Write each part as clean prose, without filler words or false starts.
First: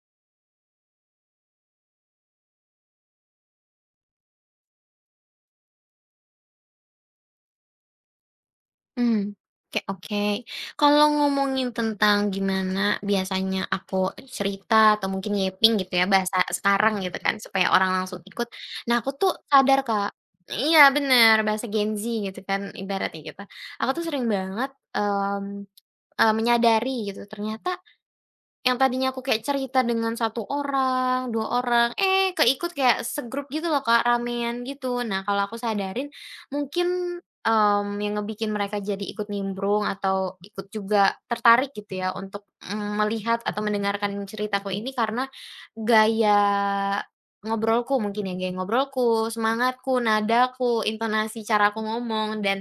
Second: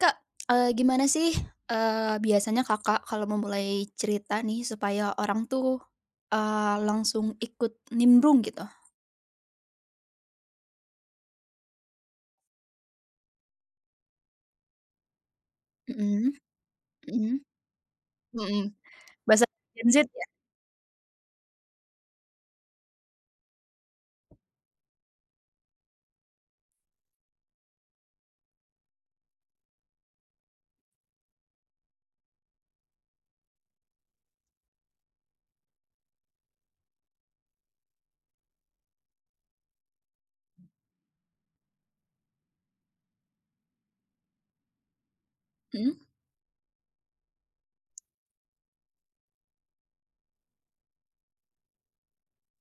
Kak, gimana sih, eee, biasanya Kakak kalau memulai cerita nih supaya orang tuh, eee, langsung ikut nimbrung gitu? Mmm, oke oke. Kalau ngomongin tentang gimana biasanya aku cerita atau mungkin yeping gitu ya, Mhm bahasa sekarang gitu kan, mhm supaya orang langsung ikut. mhm, Nah, aku tuh bahasa sadar, Gen Z Kak. ya? Iya, bener, bahasa Gen Z gitu kan ibaratnya gitu. Aku tuh sering banget, menyadari gitu, ternyata yang tadinya aku kayak cerita dengan satu orang, 2 orang, eh, keikut kayak segrup gitu loh Kak, ramean gitu. Nah, kalau aku sadarin mungkin, yang ngebikin mereka jadi ikut nimbrung atau ikut juga tertarik gitu ya untuk, melihat atau mendengarkan ceritaku ini karena Mhm, gaya ngobrolku mungkin ya, gaya ngobrolku, semangatku, nadaku, intonasi cara aku ngomong dan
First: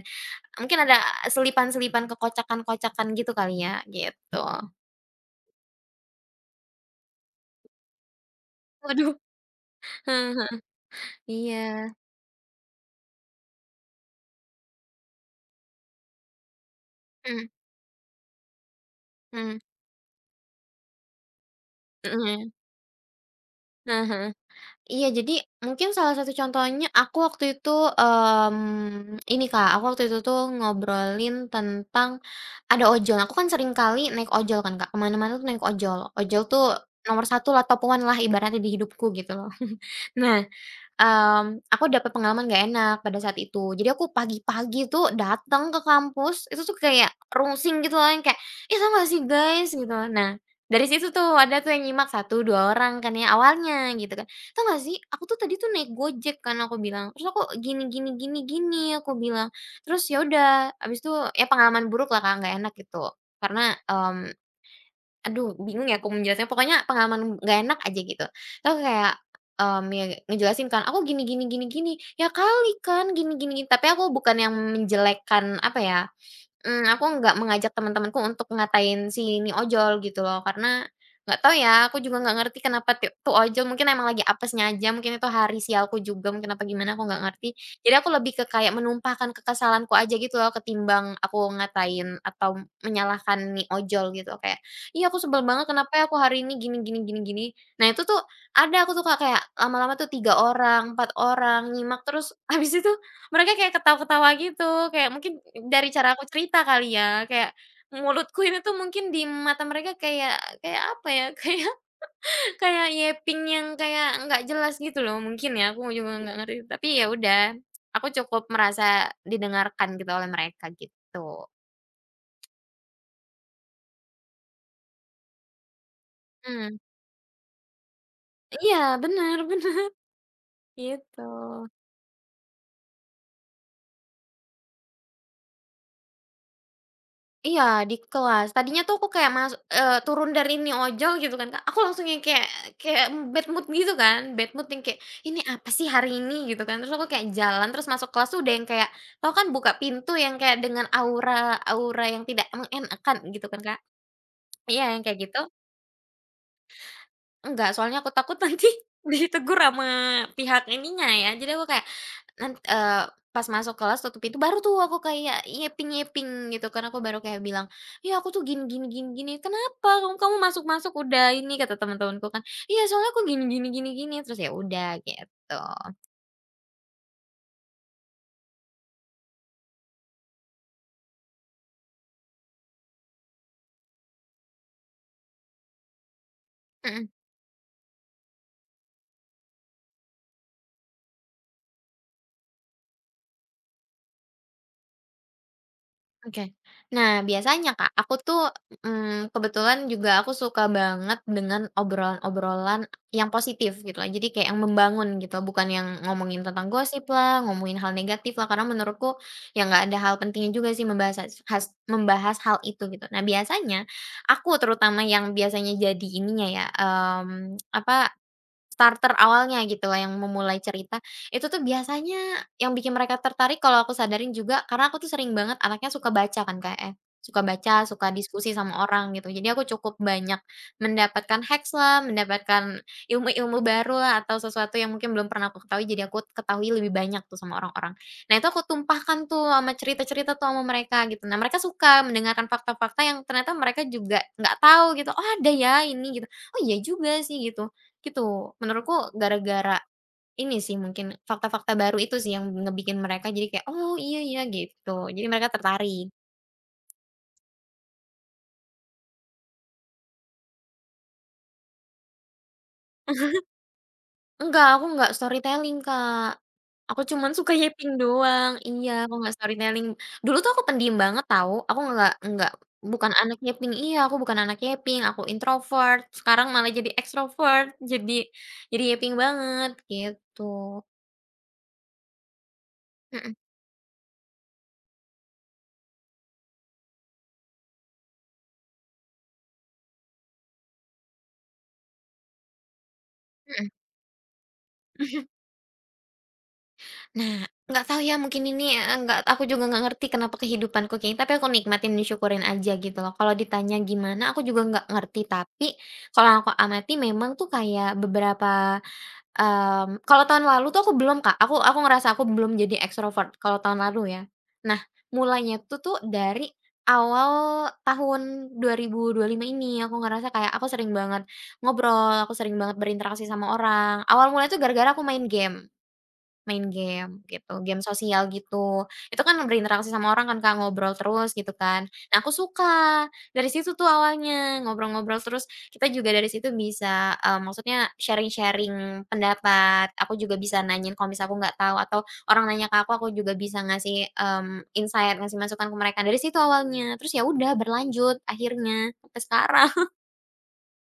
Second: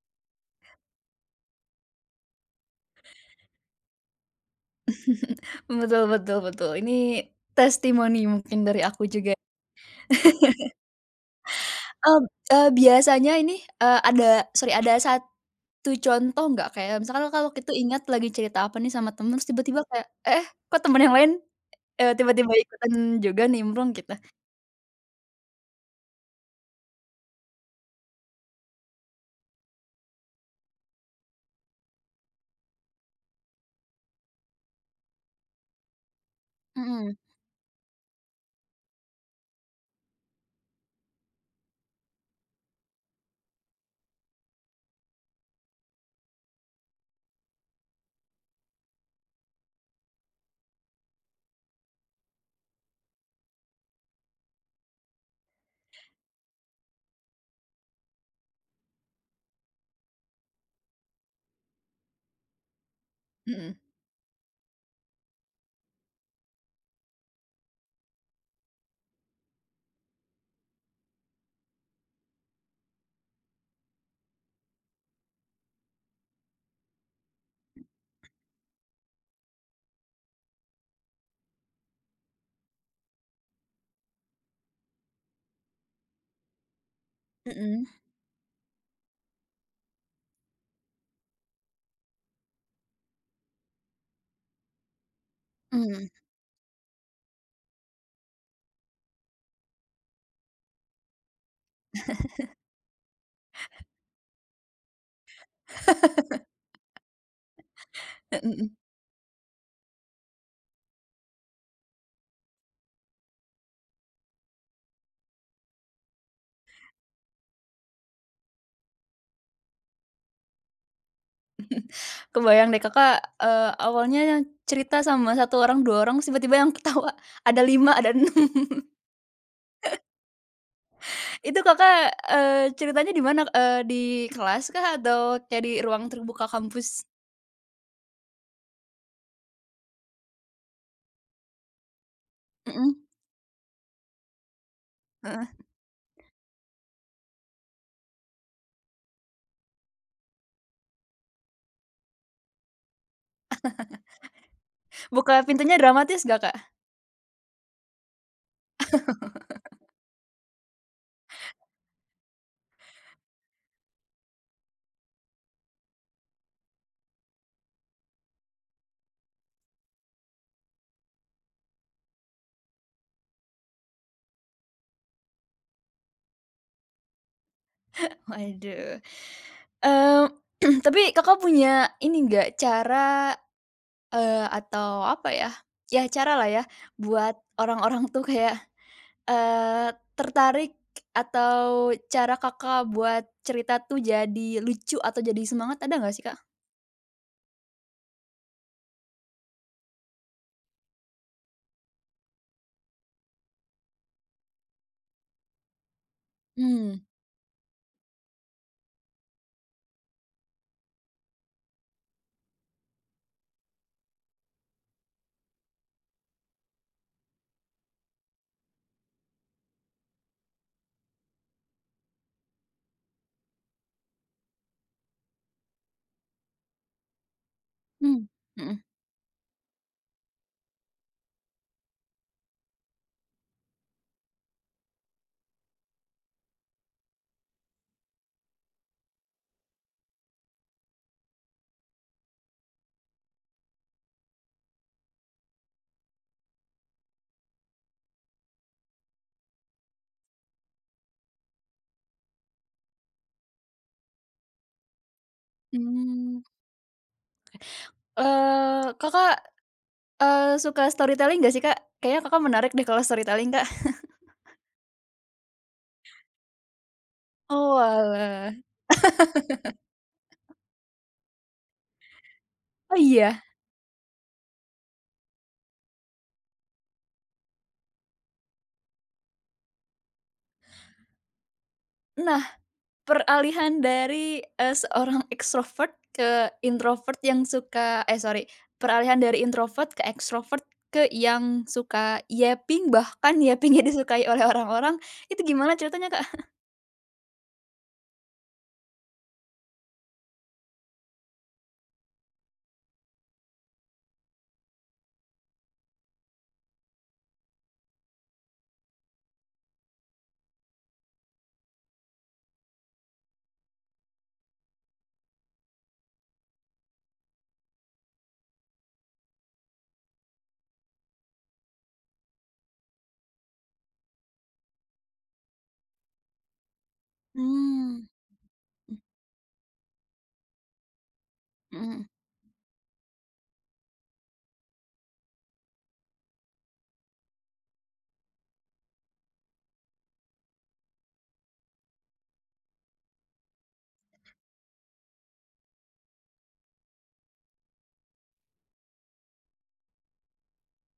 mungkin ada selipan-selipan kekocakan-kocakan gitu kali ya, gitu. betul betul betul, ini testimoni mungkin dari aku Waduh. juga. Iya, Mmm, biasanya ini, eee, ada ada satu contoh nggak? Kayak misalkan mhm kalau kita ingat lagi cerita apa nih sama temen, terus mhm, tiba-tiba kayak, "Eh, kok temen yang lain, mhm, tiba-tiba ikutan juga nimbrung?" heeh Gitu. heeh. Iya, jadi mungkin salah satu contohnya aku waktu itu, ini Kak, aku waktu itu tuh ngobrolin tentang ada ojol. Aku kan sering kali naik ojol kan Kak, ke mana-mana tuh naik ojol. Ojol tuh Mhm, nomor satu lah, top 1 lah ibaratnya di hidupku gitu loh. Nah, aku dapat pengalaman nggak enak pada saat itu. Jadi aku pagi-pagi tuh datang ke kampus, itu tuh kayak rungsing gitu loh, yang kayak, "Ih, tau nggak sih guys?" Gitu. Nah, dari situ tuh ada tuh yang nyimak satu 2 orang kan ya awalnya gitu kan. "Tau nggak sih, aku tuh tadi tuh naik Gojek," kan aku bilang. "Terus aku gini gini gini gini," aku bilang. Terus ya udah, habis itu ya pengalaman buruk lah Kak, nggak enak gitu. Karena, mhm, aduh, bingung ya aku menjelaskan, pokoknya pengalaman nggak enak aja gitu. Terus kayak, ya ngejelasin kan, "Aku gini gini gini gini." "Ya kali kan, gini gini gini." Tapi aku bukan yang menjelekkan, apa ya. Aku nggak mengajak teman-temanku untuk ngatain si ini ojol gitu loh, karena nggak tahu ya, aku juga nggak ngerti kenapa tuh ojol mungkin emang lagi apesnya aja, mungkin itu hari sialku juga mungkin apa gimana aku nggak mhm, ngerti. Jadi mhm, aku lebih ke kayak menumpahkan kekesalanku aja gitu loh, ketimbang aku ngatain atau menyalahkan nih ojol gitu, kayak, "Ih, aku sebel banget mhm. kenapa Mhm. ya aku hari ini gini gini gini gini." Nah itu tuh ada aku tuh Kak, kayak lama-lama tuh 3 orang, 4 orang nyimak terus habis itu mereka kayak ketawa-ketawa gitu, kayak mungkin dari cara aku cerita kali ya, kayak mulutku ini tuh mungkin di mata mereka kayak kayak apa ya, kayak kayak yeping yang kayak nggak jelas gitu loh mungkin ya, aku juga nggak ngerti. Tapi ya udah, aku cukup merasa didengarkan gitu oleh mereka gitu. Kebayang deh Kakak, awalnya yang cerita sama satu orang, 2 orang, terus tiba-tiba yang Mmm, ketawa ada 5 ada 6. iya benar bener, gitu. Itu Kakak, ceritanya di mana? Di kelas kah atau kayak di ruang terbuka kampus? Iya, di kelas. Tadinya tuh aku kayak turun dari ini ojol gitu kan, Kak, aku langsung yang kayak Mhm, kayak bad mood gitu kan, bad mood yang kayak, "Ini heeh. apa sih hari ini?" Gitu kan. Terus aku kayak jalan, terus masuk kelas tuh udah yang kayak tau kan buka pintu yang kayak dengan aura aura yang tidak mengenakan gitu kan, Kak. Iya, yang kayak Buka gitu. pintunya dramatis nggak, Kak? Enggak, soalnya aku takut nanti ditegur sama pihak ininya ya. Jadi aku kayak nan pas masuk kelas tutup pintu baru tuh aku kayak nyeping-nyeping gitu kan, aku baru kayak bilang, "Ya aku tuh gini gini gini gini." "Kenapa? Kamu kamu masuk-masuk udah ini," kata teman-temanku kan. "Iya soalnya aku gini gini gini gini." Terus ya udah gitu. Waduh, mmm, tapi Kakak punya ini nggak cara, atau apa ya, ya cara lah ya Mhm. buat orang-orang tuh kayak, eee, tertarik atau cara Kakak buat cerita tuh jadi lucu atau jadi semangat ada nggak sih, Kak? Oke. Nah, biasanya Kak, aku tuh, kebetulan juga aku suka banget dengan obrolan-obrolan yang positif gitu lah. Jadi kayak yang membangun gitu, bukan yang ngomongin tentang Mmm, gosip lah, ngomongin hal negatif lah, karena menurutku ya nggak ada hal pentingnya juga sih membahas membahas hal itu gitu. Nah, biasanya aku terutama yang biasanya jadi ininya ya, apa starter awalnya gitu loh yang memulai cerita, itu tuh biasanya yang bikin mereka tertarik kalau aku sadarin juga karena aku tuh sering banget anaknya suka baca kan Kak ya, suka baca, suka mmm, diskusi sama mhm, orang gitu. Jadi aku cukup banyak mendapatkan hacks lah, mendapatkan ilmu-ilmu baru lah atau sesuatu yang mungkin belum pernah aku ketahui jadi aku ketahui lebih banyak tuh sama orang-orang. Nah itu aku tumpahkan tuh sama cerita-cerita tuh sama mereka gitu. Nah mereka suka mendengarkan fakta-fakta yang ternyata mereka juga nggak tahu gitu, "Oh ada ya ini," gitu, "Oh iya juga sih," gitu. Gitu, menurutku gara-gara ini sih mungkin fakta-fakta baru itu sih yang ngebikin mereka jadi kayak, "Oh, iya ya," gitu. Jadi mereka tertarik. mmm, Kakak, suka storytelling nggak sih, Kak? Kayaknya Kakak menarik deh kalau storytelling, Kak. Enggak, aku nggak storytelling, Kak. Aku cuman suka yapping Oalah, doang. Iya, aku nggak storytelling. Dulu tuh aku pendiam banget tahu, aku nggak oh bukan anak iya? yapping iya, aku bukan anak yapping, aku introvert, sekarang malah jadi extrovert, jadi jadi yapping banget, gitu. Nah, Mhm peralihan dari, seorang ekstrovert ke introvert yang suka peralihan dari introvert ke ekstrovert ke yang suka yapping, bahkan mhm. yappingnya disukai oleh orang-orang, itu gimana ceritanya, Kak? Nah, nggak tahu ya mungkin ini, nggak aku juga nggak ngerti kenapa kehidupanku kayak gini, tapi aku nikmatin dan syukurin aja gitu loh. Kalau ditanya gimana, aku juga nggak ngerti, tapi kalau aku amati memang tuh kayak beberapa, kalau tahun lalu tuh aku belum, Kak, aku ngerasa aku belum jadi ekstrovert kalau tahun lalu ya. Nah, mulainya tuh tuh dari awal tahun dua 2025 ini, aku ngerasa kayak aku sering banget ngobrol, aku sering banget berinteraksi sama orang. Awal mulai tuh gara-gara aku main game. Main game gitu, game Hmm, sosial gitu. Itu kan berinteraksi sama orang kan Kak, ngobrol terus gitu kan. mhm. Nah aku suka, dari situ tuh awalnya, ngobrol-ngobrol terus kita juga dari situ bisa, maksudnya sharing-sharing pendapat, aku juga bisa nanyain kalau misalnya aku nggak tahu atau orang nanya ke aku juga bisa ngasih, insight, ngasih masukan ke mereka. Dari situ awalnya, terus ya udah berlanjut akhirnya sampai sekarang.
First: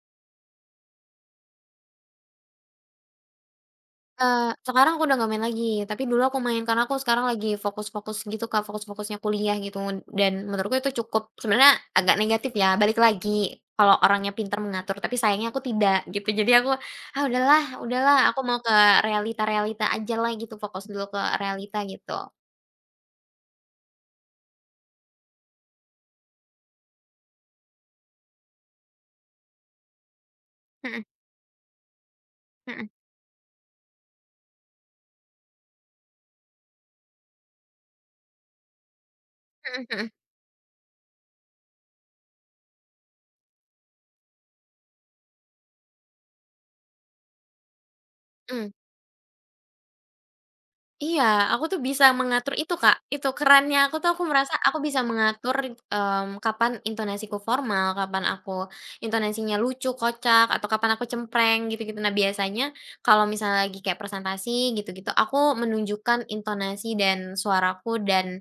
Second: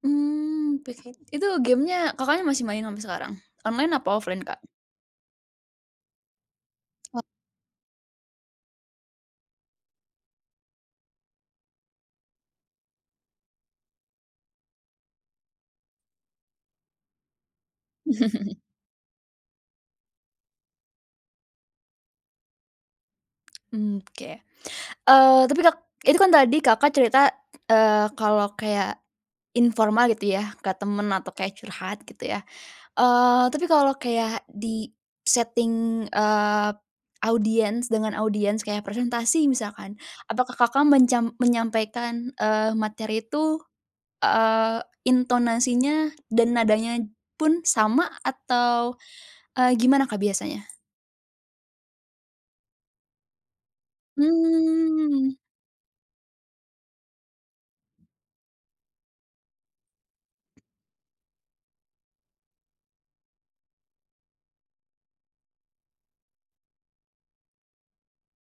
Peki itu gamenya Kakaknya masih main sampai sekarang? Online apa offline, Eee, Kak? Sekarang aku udah nggak main lagi, tapi dulu aku main karena aku Oh. sekarang lagi fokus-fokus gitu Kak, fokus-fokusnya kuliah gitu dan menurutku itu cukup sebenarnya agak negatif ya, balik lagi, kalau orangnya pintar mengatur, tapi sayangnya aku tidak gitu. Jadi aku, "Ah udahlah udahlah, aku mau ke realita-realita ajalah," gitu, fokus dulu ke realita gitu. Mmm, oke. Tapi Kak itu kan tadi Kakak cerita, kalau kayak informal gitu ya, ke Mhm temen atau kayak curhat gitu ya. mhm Tapi kalau kayak di setting, audiens dengan audiens kayak presentasi mhm misalkan, mhm apakah Kakak menyampaikan, materi itu, eee, intonasinya dan nadanya pun sama mhm. atau, gimana Kak biasanya? Iya, aku tuh bisa mengatur itu, Kak. Itu kerennya aku tuh aku merasa aku bisa Mmm, mengatur, kapan intonasiku formal, kapan aku intonasinya lucu, kocak, atau kapan aku cempreng gitu-gitu. Nah, biasanya kalau misalnya lagi kayak presentasi gitu-gitu, aku menunjukkan intonasi dan suaraku dan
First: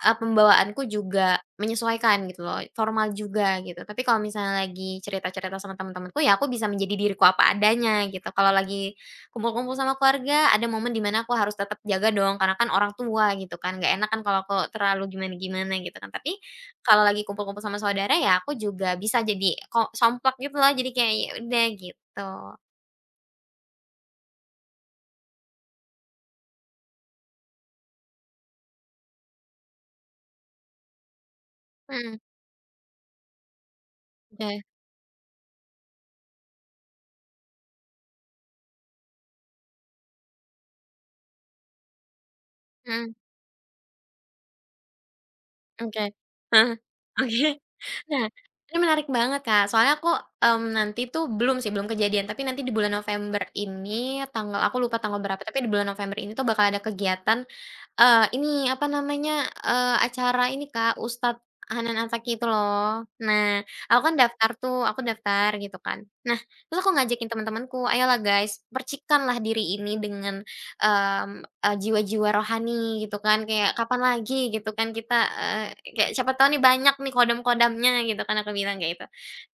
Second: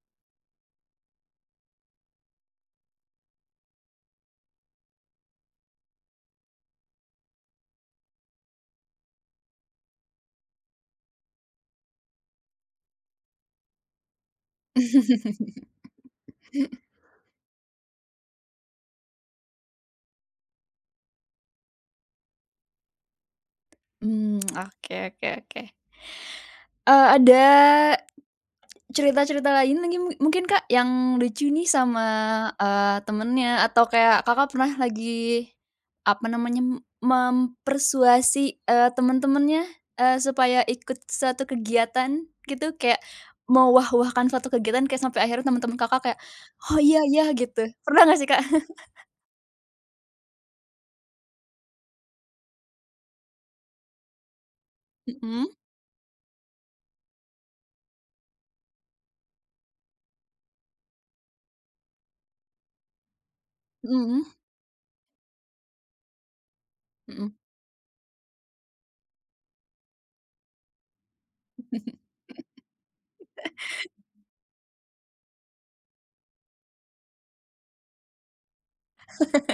Pembawaanku juga menyesuaikan gitu loh, formal juga gitu. Tapi kalau misalnya lagi cerita-cerita sama teman-temanku, ya aku bisa menjadi diriku apa adanya gitu. Kalau lagi kumpul-kumpul sama keluarga, ada momen di mana aku harus tetap jaga dong, karena kan orang tua gitu kan, nggak enak kan kalau aku terlalu gimana-gimana gitu kan. Tapi kalau lagi kumpul-kumpul sama saudara, ya aku juga bisa jadi ko somplak gitu loh, jadi kayak ya udah gitu. mmm, oke oke oke. Ada cerita-cerita lain lagi mungkin, Kak, yang lucu nih sama, Mhm, temennya atau kayak Kakak oke, pernah lagi, apa namanya, mempersuasi, temen-temennya, supaya ikut suatu kegiatan gitu, kayak mhm, mau wah wahkan suatu kegiatan kayak sampai akhirnya teman teman oke. Kakak kayak, Heeh, "Oh, iya iya," oke. gitu. Pernah nggak Nah, sih, Kak? ini menarik banget, Kak. Soalnya aku, nanti tuh belum sih, belum kejadian, tapi nanti di bulan November ini, tanggal aku lupa tanggal berapa, Mhm, tapi di bulan November ini tuh bakal ada kegiatan, ini, apa namanya, acara ini, Kak, Ustadz Hanan Ataki itu loh. Nah, aku kan mhm, daftar tuh, aku daftar gitu kan. Nah, terus aku ngajakin mhm. teman-temanku, "Ayolah guys, percikanlah diri ini dengan jiwa-jiwa rohani gitu kan, kayak kapan lagi gitu kan kita, kayak siapa tahu nih banyak nih kodam-kodamnya gitu kan aku bilang kayak gitu.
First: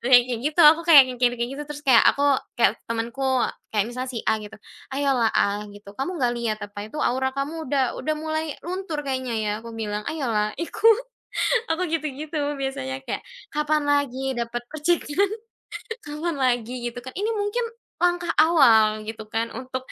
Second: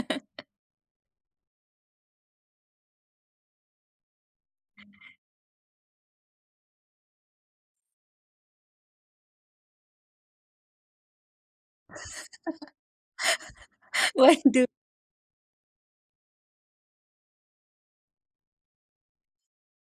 Terus kayak kayak gitu aku kayak yang kayak gitu terus kayak aku kayak temanku kayak misalnya si A gitu, "Ayolah A," gitu, "kamu nggak lihat apa itu aura kamu udah mulai luntur kayaknya ya," aku bilang, "Ayolah ikut," aku gitu-gitu biasanya kayak, "Kapan lagi dapat Waduh, percikan, kapan lagi," gitu kan. Ini mungkin langkah awal gitu kan untuk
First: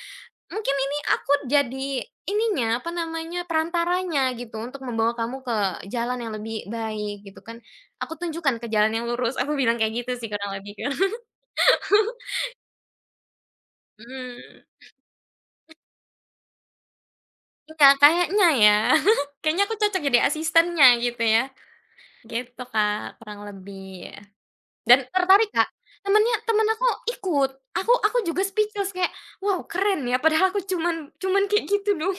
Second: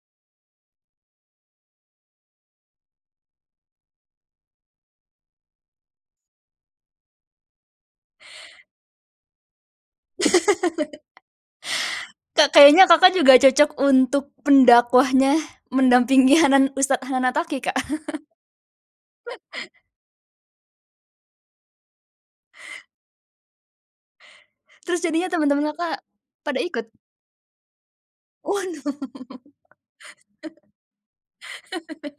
Mungkin ini aku jadi ininya, apa namanya, perantaranya gitu untuk membawa kamu ke jalan yang lebih baik gitu kan. Aku tunjukkan ke jalan yang lurus, aku bilang kayak gitu sih kurang lebih kan. Kak, kayaknya Kakak juga cocok untuk Mmm, pendakwahnya, mendampingi Ustadz Hanan Attaqi, Kak. iya kayaknya ya. Kayaknya aku cocok jadi asistennya gitu ya. Gitu Kak, kurang lebih. Dan Terus jadinya tertarik Kak, teman-teman Kakak temennya pada temen ikut? aku ikut. Aku juga speechless Waduh, kayak, "Wow keren ya," padahal aku cuman cuman kayak gitu doang.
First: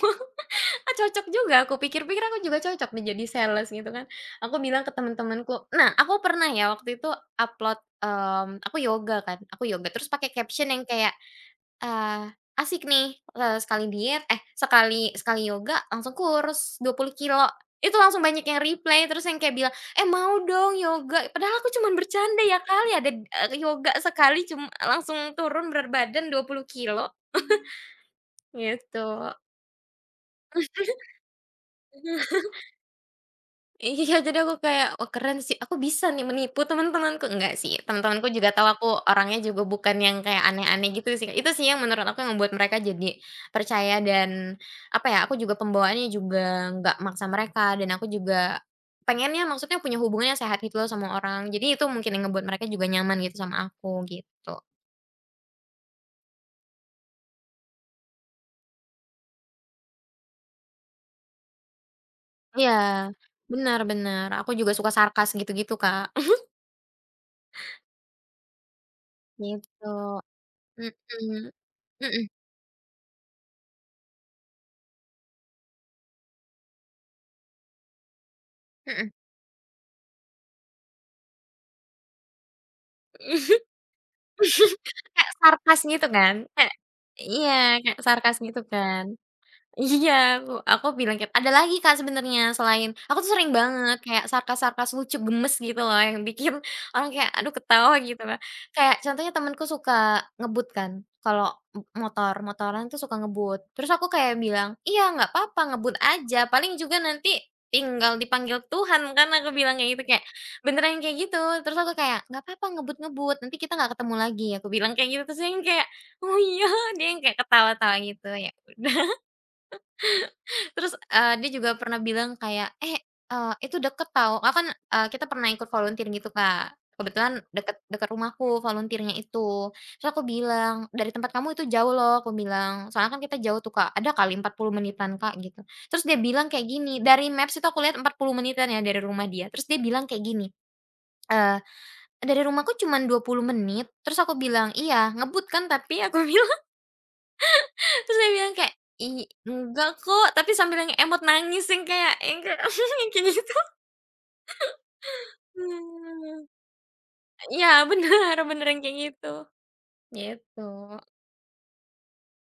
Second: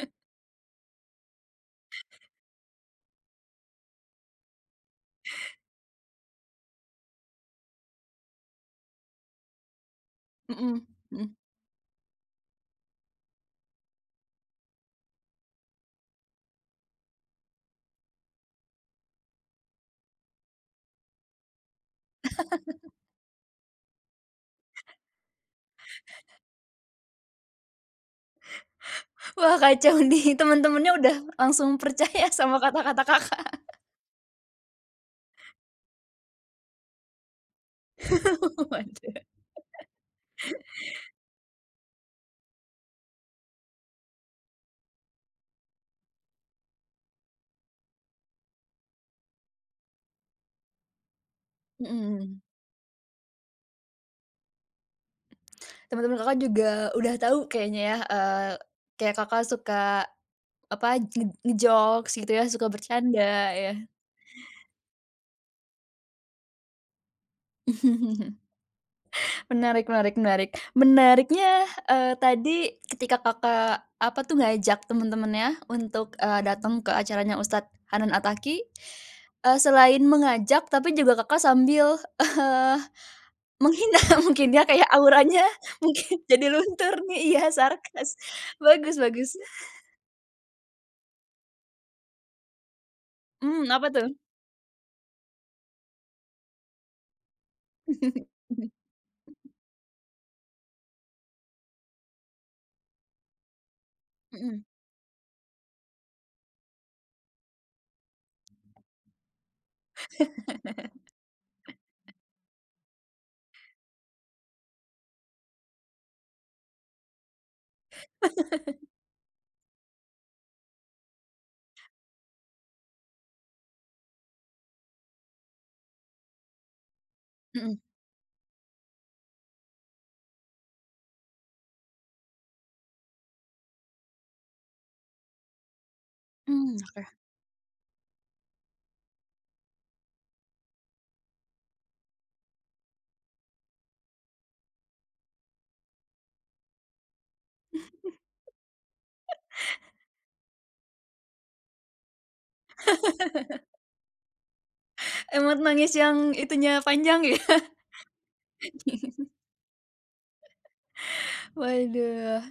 Ah, cocok juga, aku pikir-pikir aku juga cocok nih jadi sales gitu kan. Aku bilang ke teman-temanku. Nah, aku pernah ya waktu itu upload, aku yoga kan, aku yoga terus pakai caption mhm yang kayak, mhm. eee, "Asik nih, sekali diet eh, sekali sekali yoga langsung kurus 20 kilo." Itu langsung banyak yang reply terus yang kayak bilang, "Eh, mau dong yoga." Padahal aku cuman bercanda ya kali ada, yoga sekali cuma langsung turun berat badan 20 kilo. Gitu. Wah, kacau nih, teman temennya udah langsung percaya sama kata-kata Kakak. Iya, jadi aku kayak, "Wah, keren sih, aku bisa nih menipu teman-temanku." Enggak sih, teman-temanku juga tahu aku Waduh, orangnya juga bukan yang kayak aneh-aneh gitu sih. Itu sih yang menurut aku yang membuat mereka jadi percaya dan, apa ya, aku juga pembawaannya juga nggak maksa mereka dan aku juga pengennya maksudnya punya hubungannya sehat gitu loh sama orang. Jadi itu mungkin yang mhm. ngebuat mereka juga nyaman gitu sama aku, gitu. Temen-temen Kakak juga udah tahu kayaknya ya, kayak Kakak suka, apa, ngejokes gitu ya, suka Iya, bercanda benar benar. Aku juga suka sarkas gitu-gitu, Kak. ya. Gitu. Menarik menarik menarik. Mhm. Menariknya, Mhm tadi ketika Kakak, apa tuh, ngajak teman-temannya untuk, datang ke acaranya Ustadz Hanan Ataki. mhm Selain mengajak tapi juga Kakak sambil, mhm. menghina mungkin ya, kayak Kayak auranya sarkas gitu mungkin kan? jadi Kayak luntur nih, iya iya, kayak sarkas. sarkas gitu Bagus kan? bagus. Iya, aku bilang ada lagi Kak sebenarnya selain aku tuh sering Hmm, apa banget tuh? kayak sarkas-sarkas lucu gemes gitu loh yang bikin orang kayak, aduh ketawa gitu loh. Kayak contohnya temanku suka ngebut kan, kalau motor motoran tuh suka ngebut. Terus aku kayak Mhm bilang, "Iya nggak apa-apa ngebut aja, paling juga nanti tinggal dipanggil Tuhan kan," aku bilang kayak gitu, kayak beneran yang kayak gitu. Terus aku kayak, "Nggak apa-apa ngebut-ngebut, nanti kita nggak ketemu lagi," aku bilang kayak gitu. Terus dia yang kayak, "Oh iya?" Dia yang kayak ketawa-tawa gitu, ya ud terus, dia juga pernah bilang kayak, "Eh, itu deket tau." Aku kan, kita pernah ikut volunteer gitu, Kak. Kebetulan deket mhm deket rumahku volunteer-nya itu. Terus aku bilang, "Dari tempat kamu itu jauh loh," aku bilang. Soalnya kan kita jauh tuh, Kak, ada kali 40 menitan, Kak, gitu. Terus dia bilang mhm, kayak mmm, gini, oke. dari Maps itu aku lihat 40 menitan ya dari rumah dia. Terus dia bilang kayak gini, eee, "Dari rumahku cuma 20 menit." Terus aku bilang, "Iya, ngebut kan tapi?" Aku bilang. Terus saya bilang kayak, "Ih, enggak kok," tapi sambil yang emot nangis yang kayak yang kayak gitu. Emot nangis yang Mmm. itunya panjang ya? Iya, bener bener yang kayak gitu, gitu. Waduh.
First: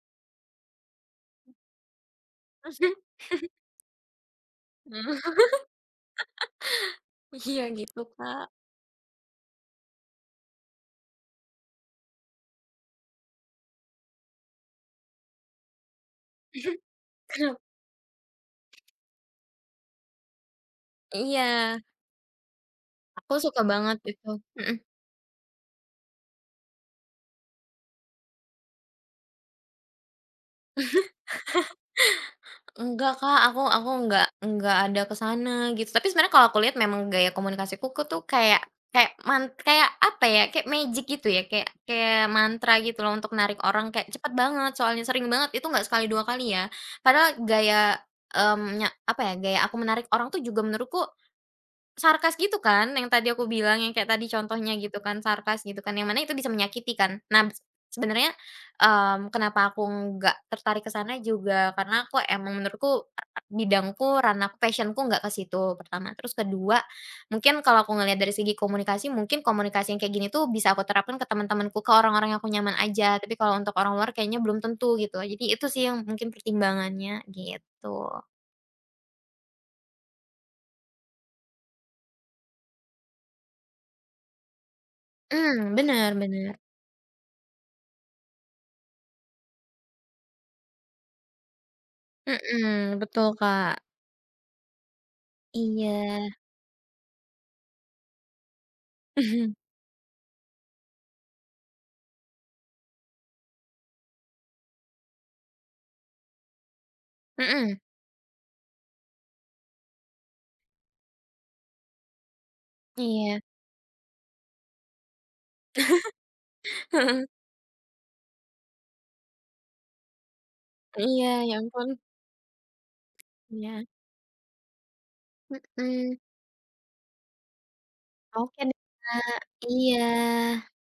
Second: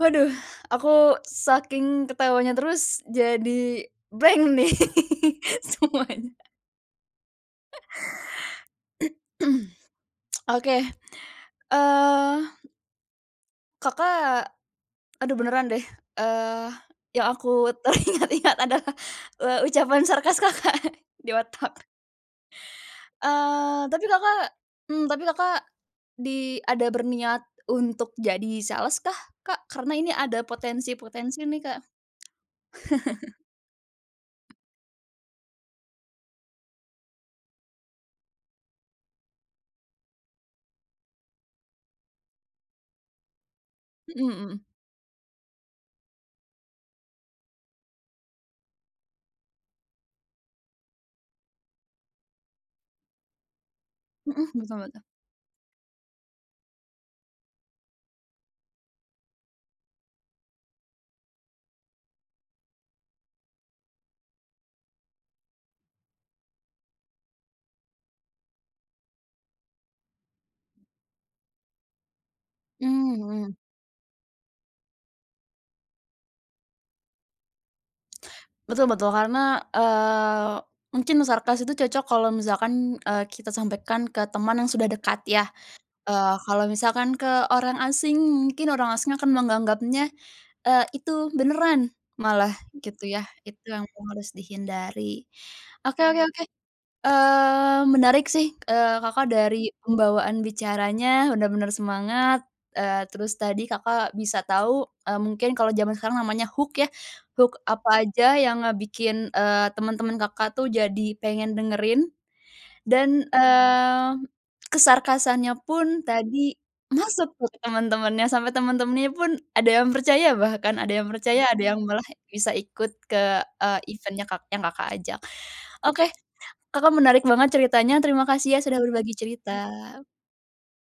Waduh, aku saking ketawanya terus jadi blank nih semuanya. Iya gitu, Kak. Oke, eee, Kakak aduh beneran deh, eee, yang Kenap aku teringat-ingat adalah, ucapan sarkas Kakak di iya, otak. aku suka Eee, banget tapi itu, Kakak mhm. mmm, tapi Kakak ada berniat untuk jadi sales kah, Kak? Karena ini ada potensi-potensi nih, Kak. Enggak, Kak, aku enggak ada ke sana gitu. Tapi sebenarnya kalau aku lihat memang gaya komunikasiku tuh kayak kayak kayak apa ya, kayak magic gitu ya, kayak kayak mantra gitu loh untuk narik orang kayak Mhm cepat mhm. banget soalnya sering banget, itu nggak sekali dua kali ya. Padahal gaya, nya apa ya, gaya aku menarik orang tuh juga menurutku sarkas gitu kan, yang tadi aku bilang, yang kayak tadi Mhm, contohnya betul gitu betul. kan, sarkas gitu kan, yang mana itu bisa menyakiti kan. Nah, sebenarnya, kenapa aku nggak tertarik ke sana juga karena aku emang menurutku bidangku, ranahku, passionku nggak ke situ, pertama. Terus kedua, mungkin kalau aku ngelihat dari segi komunikasi, mungkin komunikasi yang kayak gini tuh bisa aku terapkan ke teman-temanku, ke orang-orang yang aku nyaman Mmm, aja, tapi mhm. kalau untuk orang luar kayaknya belum tentu gitu. Jadi itu sih yang mungkin pertimbangannya gitu. Betul betul, karena, mungkin sarkas itu cocok kalau misalkan, kita sampaikan ke teman yang sudah dekat ya. Hmm, benar benar Eee, bener. kalau misalkan ke orang asing, mungkin orang asing akan menganggapnya, itu beneran malah Mhm, gitu ya, betul, itu Kak. yang harus dihindari. Iya. Oke oke oke. Menarik sih, Kakak dari pembawaan bicaranya benar-benar semangat, terus tadi Kakak bisa tahu, mungkin kalau zaman sekarang namanya hook ya, hook Mhm, apa aja yang bikin teman-teman Kakak tuh jadi pengen dengerin dan, iya. Kesarkasannya pun tadi Heeh. masuk tuh ke teman-temannya, sampai teman-temannya pun ada yang percaya bahkan, ada yang Iya, percaya, ya ada yang ampun. malah bisa ikut ke, Iya. event-nya Kak yang Kakak ajak. Oke, Mhm. Kakak menarik banget ceritanya, terima kasih ya Oke sudah deh, berbagi Kak. Iya. cerita.